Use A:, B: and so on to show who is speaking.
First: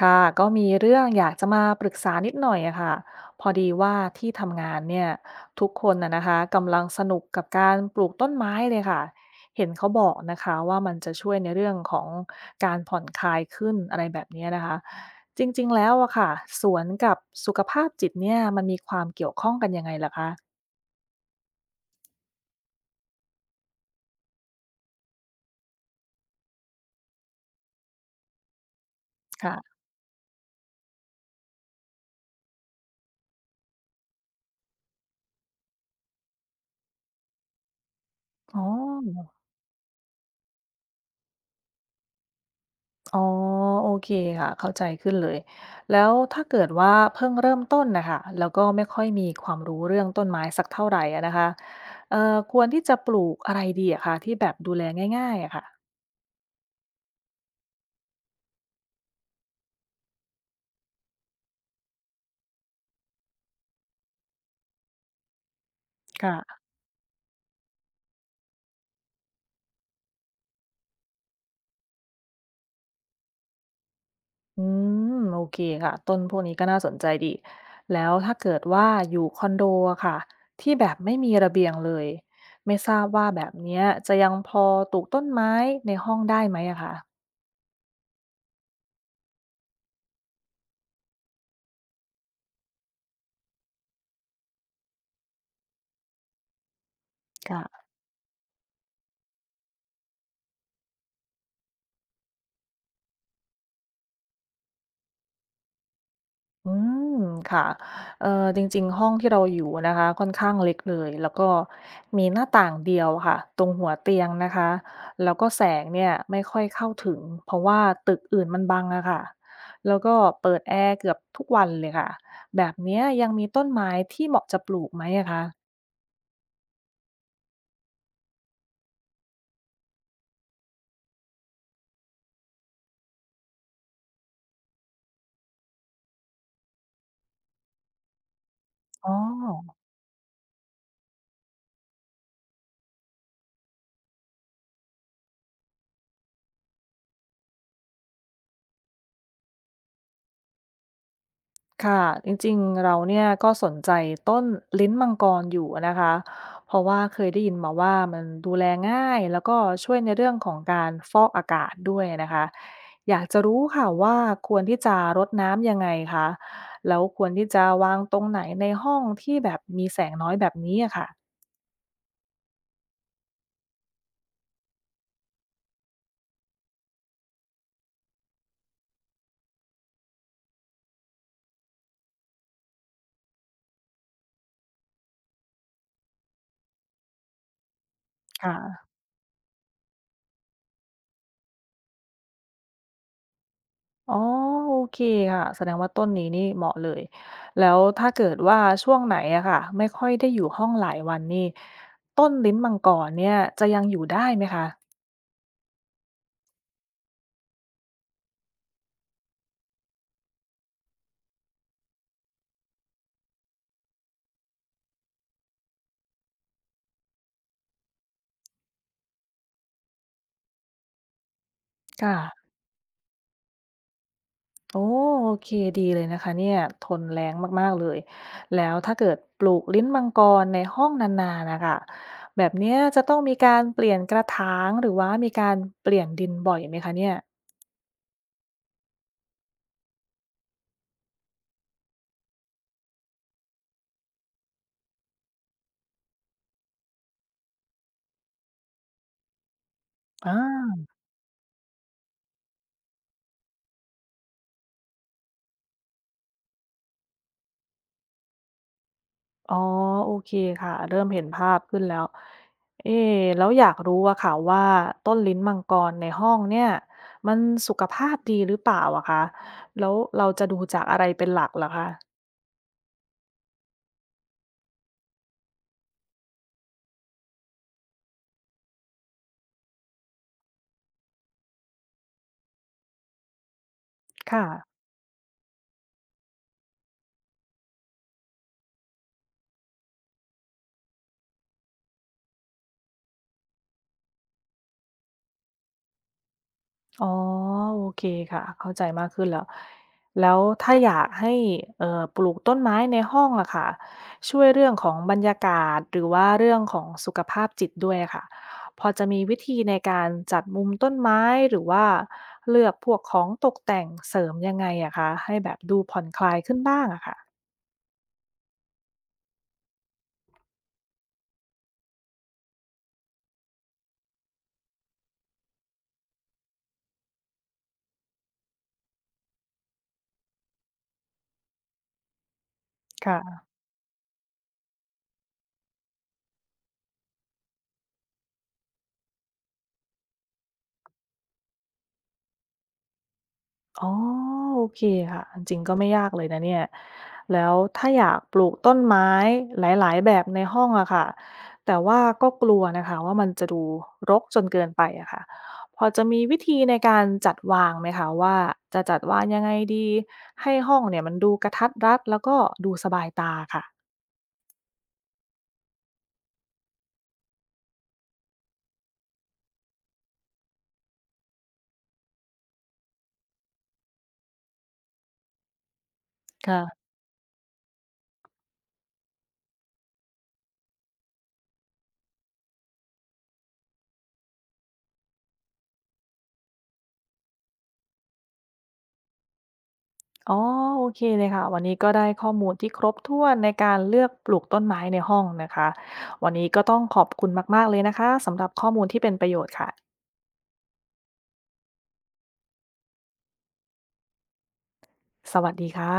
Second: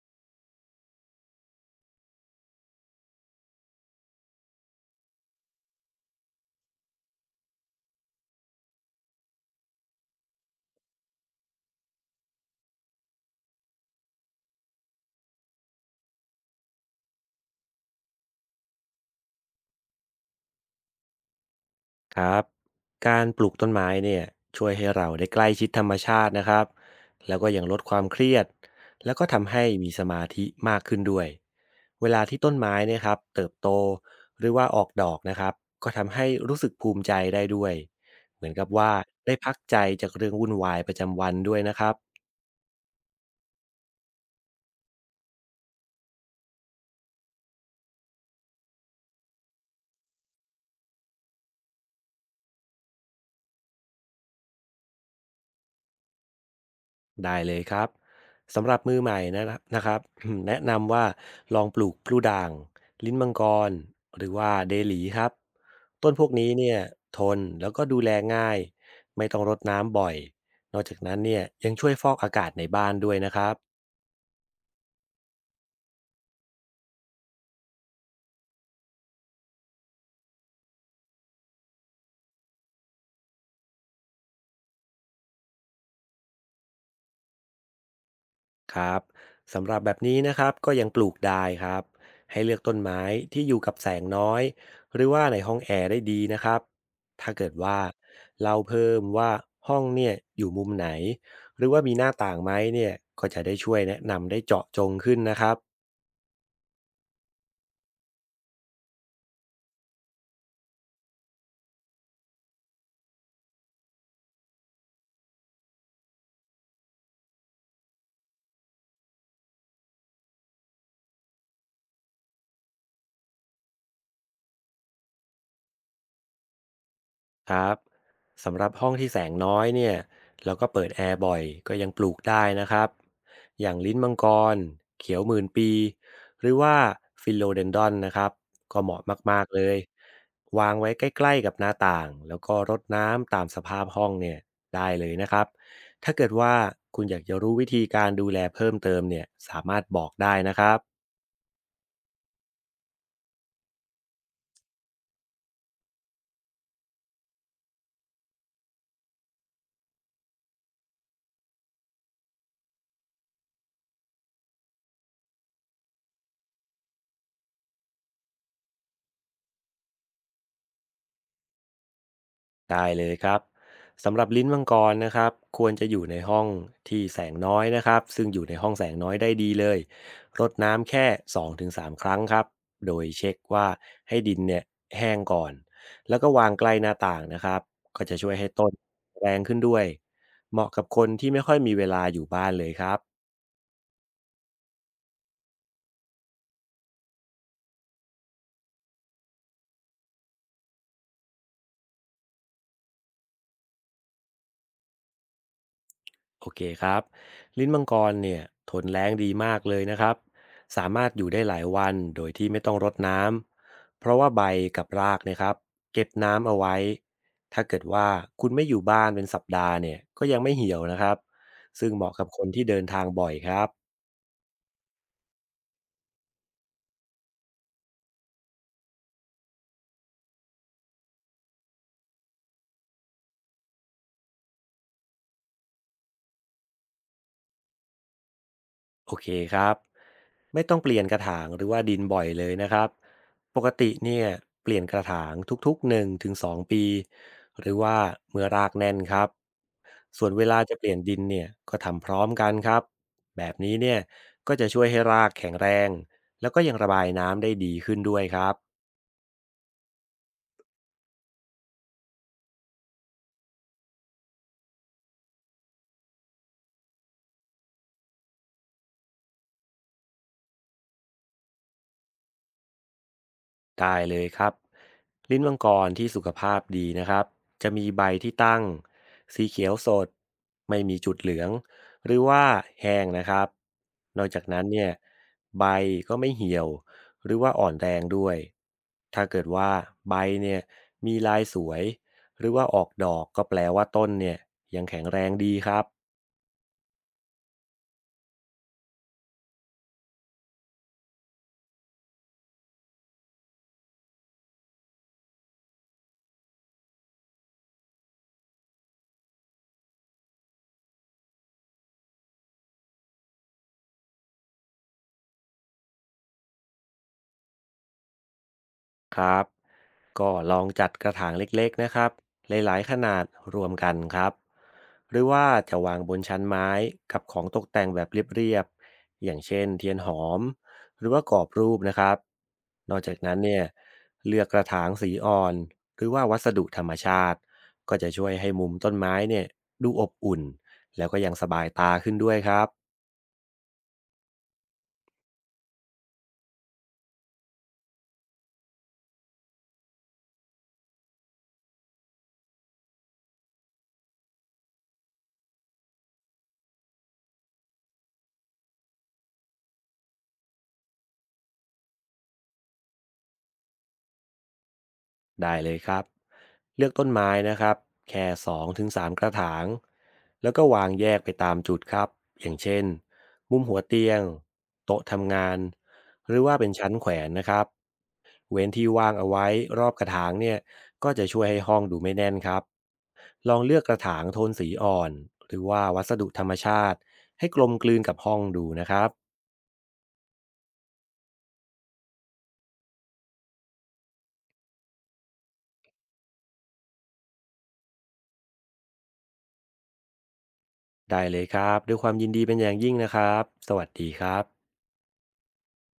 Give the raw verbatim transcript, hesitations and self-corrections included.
A: ค่ะก็มีเรื่องอยากจะมาปรึกษานิดหน่อยอะค่ะพอดีว่าที่ทำงานเนี่ยทุกคนนะนะคะกำลังสนุกกับการปลูกต้นไม้เลยค่ะเห็นเขาบอกนะคะว่ามันจะช่วยในเรื่องของการผ่อนคลายขึ้นอะไรแบบเนี้ยนะคะจริงๆแล้วอะค่ะสวนกับสุขภาพจิตเนี่ยมันมีความเกี่ยวข้องกันยังไงล่ะคะ
B: ครับการปลูกต้นไม้เนี่ยช่วยให้เราได้ใกล้ชิดธรรมชาตินะครับแล้วก็ยังลดความเครียดแล้วก็ทำให้
A: ค่ะ
B: มีสมาธิมากขึ้นด้วยเวลาที่ต้นไม้เนยครับเติบโตหรือว่าออกดอกนะครับก็ทำให้รู้สึกภูมิใจได้ด้วยเหมือน
A: อ๋อ
B: กับว่าได้พักใจจากเรื่องวุ่นวายประจำวันด้วยนะครับ
A: อ๋อโอเคค่ะเข้าใจขึ้นเลยแล้วถ้าเกิดว่าเพิ่งเริ่มต้นนะคะแล้วก็ไม่ค่อยมีความรู้เรื่องต้นไม้สักเท่าไหร่อะนะคะเอ่อควรที่จะปลูกอะไรดีอะคะที่แบบดูแลง่ายๆอะค่ะ
B: ได้เลยครับสำหรับมือใหม่นะครับนะครับ แนะนำว่าลองปลูกพลูด่างลิ้นมังกรหรือว่าเดหลีครับต้นพวกนี้
A: ค่ะ
B: เนี่ยทนแล้วก็ดูแลง่ายไม่ต้องรดน้ำบ่อยนอกจากนั้นเนี่ยยังช่วยฟอกอากาศในบ้านด้วยนะครับ
A: อืมโอเคค่ะต้นพวกนี้ก็น่าสนใจดีแล้วถ้าเกิดว่าอยู่คอนโดอะค่ะที่แบบไม่มีระเบียงเลยไม่ทราบว่าแบบเนี้ยจะยังพอปลูกต้นไม้ในห้องได้ไหมอะคะ
B: ครับสำหรับแบบนี้นะครับก็ยังปลูกได้ครับให้เลือกต้นไม้ที่อยู่กับแสงน้อยหรือว่าในห้องแอร์ได้ดีนะครับถ้าเกิดว่าเราเพิ่มว่าห้องเนี่ยอยู่มุมไหนหรือว่ามีหน้าต่างไหมเนี่ยก็จะได้ช่วยแนะนำได้เจาะจงขึ้นนะครับ
A: อืมค่ะเอ่อจริงๆห้องที่เราอยู่นะคะค่อนข้างเล็กเลยแล้วก็มีหน้าต่างเดียวค่ะตรงหัวเตียงนะคะแล้วก็แสงเนี่ยไม่ค่อยเข้าถึงเพราะว่าตึกอื่นมันบังอะค่ะแล้วก็เปิดแอร์เกือบทุกวันเลยค่ะแบบเนี้ยยังมีต้นไม้ที่เหมาะจะปลูกไหมอะคะ
B: ครับสำหรับห้องที่แสงน้อยเนี่ยแล้วก็เปิดแอร์บ่อยก็ยังปลูกได้นะครับอย่างลิ้นมังกรเขียวหมื่นปีหรือว่าฟิโลเดนดอนนะครับก็เหมาะ
A: อ๋อ
B: มากๆเลยวางไว้ใกล้ๆกับหน้าต่างแล้วก็รดน้ำตามสภาพห้องเนี่ยได้เลยนะครับถ้าเกิดว่าคุณอยากจะรู้วิธีการดูแลเพิ่มเติมเนี่ยสามารถบอกได้นะครับ
A: ค่ะจริงๆเราเนี่ยก็สนใจต้นลิ้นมังกรอยู่นะคะเพราะว่าเคยได้ยินมาว่ามันดูแลง่ายแล้วก็ช่วยในเรื่องของการฟอกอากาศด้วยนะคะอยากจะรู้ค่ะว่าควรที่จะรดน้ำยังไงคะแล้วควรที่จะวางตรงไหนในห้องที่แบบมีแสงน้อยแบบนี้อะค่ะ
B: ได้เลยครับสำหรับลิ้นมังกรนะครับควรจะอยู่ในห้องที่แสงน้อยนะครับซึ่งอยู่ในห้องแสงน้อยได้ดีเลยรดน้ำแค่สองถึงสามครั้งครับโดยเช็คว่าให้ดินเนี่ยแห้งก่อนแล้วก็วางใกล้หน้าต่างนะครับก็จะช่วยให้ต้น
A: ค่ะ
B: แรงขึ้นด้วยเหมาะกับคนที่ไม่ค่อยมีเวลาอยู่บ้านเลยครับ
A: อ๋อโอเคค่ะแสดงว่าต้นนี้นี่เหมาะเลยแล้วถ้าเกิดว่าช่วงไหนอะค่ะไม่ค่อยได้อยู่ห้องหลายวันนี่ต้นลิ้นมังกรเนี่ยจะยังอยู่ได้ไหมคะ
B: โอเคครับลิ้นมังกรเนี่ยทนแล้งดีมากเลยนะครับสามารถอยู่ได้หลายวันโดยที่ไม่ต้องรดน้ำเพราะว่าใบกับรากเนะครับเก็บน้ำเอาไว้ถ้าเกิดว่าคุณไม่อยู่บ้านเป็นสัปดาห์เนี่ยก็ยังไม่เหี่ยวนะครับซึ่งเหมาะกับค
A: ค่ะ
B: นที่เดินทางบ่อยครับ
A: โอ้โอเคดีเลยนะคะเนี่ยทนแรงมากๆเลยแล้วถ้าเกิดปลูกลิ้นมังกรในห้องนานๆนะคะแบบเนี้ยจะต้องมีการเปลี่ยนกระถางหรือว่ามีการเปลี่ยนดินบ่อยไหมคะเนี่ย
B: โอเคครับไม่ต้องเปลี่ยนกระถางหรือว่าดินบ่อยเลยนะครับปกติเนี่ยเปลี่ยนกระถางทุกๆหนึ่งถึงสองปีหรือว่าเมื่อรากแน่นครับส่วนเวลาจะ
A: อา
B: เปลี่ยนดินเนี่ยก็ทำพร้อมกันครับแบบนี้เนี่ยก็จะช่วยให้รากแข็งแรงแล้วก็ยังระบายน้ำได้ดีขึ้นด้วยครับ
A: อ๋อโอเคค่ะเริ่มเห็นภาพขึ้นแล้วเอ๊ะแล้วอยากรู้อะค่ะว่าต้นลิ้นมังกรในห้องเนี่ยมันสุขภาพดีหรือเปล่าอะคะแล้วเราจะดูจากอะไรเป็นหลักเหรอคะ
B: ได้เลยครับลิ้นมังกรที่สุขภาพดีนะครับจะมีใบที่ตั้งสีเขียวสดไม่มีจุดเหลืองหรือว่าแห้งนะครับนอกจาก
A: ค่ะ
B: นั้นเนี่ยใบก็ไม่เหี่ยวหรือว่าอ่อนแรงด้วยถ้าเกิดว่าใบเนี่ยมีลายสวยหรือว่าออกดอกก็แปลว่าต้นเนี่ยยังแข็งแรงดีครับ
A: อ๋อโอเคค่ะเข้าใจมากขึ้นแล้วแล้วถ้าอยากให้เอ่อปลูกต้นไม้ในห้องอะค่ะช่วยเรื่องของบรรยากาศหรือว่าเรื่องของสุขภาพจิตด้วยอะค่ะพอจะมีวิธีในการจัดมุมต้นไม้หรือว่าเลือกพวกของตกแต่งเสริมยังไงอะคะให้แบบดูผ่อนคลายขึ้นบ้างอะค่ะ
B: ครับ ก็ลองจัดกระถางเล็กๆนะครับหลายๆขนาดรวมกันครับหรือว่าจะวางบนชั้นไม้กับของตกแต่งแบบเรียบๆอย่างเช่นเทียนหอมหรือว่ากรอบรูปนะครับนอกจากนั้
A: ค่ะ
B: นเนี่ยเลือกกระถางสีอ่อนหรือว่าวัสดุธรรมชาติก็จะช่วยให้มุมต้นไม้เนี่ยดูอบอุ่นแล้วก็ยังสบายตาขึ้นด้วยครับ
A: อ๋อโอเคค่ะจริงๆก็ไม่ยากเลยนะเนี่ยแล้วถ้าอยากปลูกต้นไม้หลายๆแบบในห้องอะค่ะแต่ว่าก็กลัวนะคะว่ามันจะดูรกจนเกินไปอะค่ะพอจะมีวิธีในการจัดวางไหมคะว่าจะจัดวางยังไงดีให้ห้องเนี่ยมันดูกระทัดรัดแล้วก็ดูสบายตาค่ะ
B: ได้เลยครับเลือกต้นไม้นะครับแค่สองถึงสามกระถางแล้วก็วางแยกไปตามจุดครับอย่างเช่นมุมหัวเตียงโต๊ะทำงานหรือว่าเป็น
A: ค่ะ
B: ชั้นแขวนนะครับเว้นที่ว่างเอาไว้รอบกระถางเนี่ยก็จะช่วยให้ห้องดูไม่แน่นครับลองเลือกกระถางโทนสีอ่อนหรือว่าวัสดุธรรมชาติให้กลมกลืนกับห้องดูนะครับ
A: อ๋อโอเคเลยค่ะวันนี้ก็ได้ข้อมูลที่ครบถ้วนในการเลือกปลูกต้นไม้ในห้องนะคะวันนี้ก็ต้องขอบคุณมากๆเลยนะคะสำหรับข้อมูลที่เป็นประโยชน์ค่ะ
B: ได้เลยครับด้วยความยินดีเป็นอย่างยิ่งนะครับสวัสดีครับ
A: สวัสดีค่ะ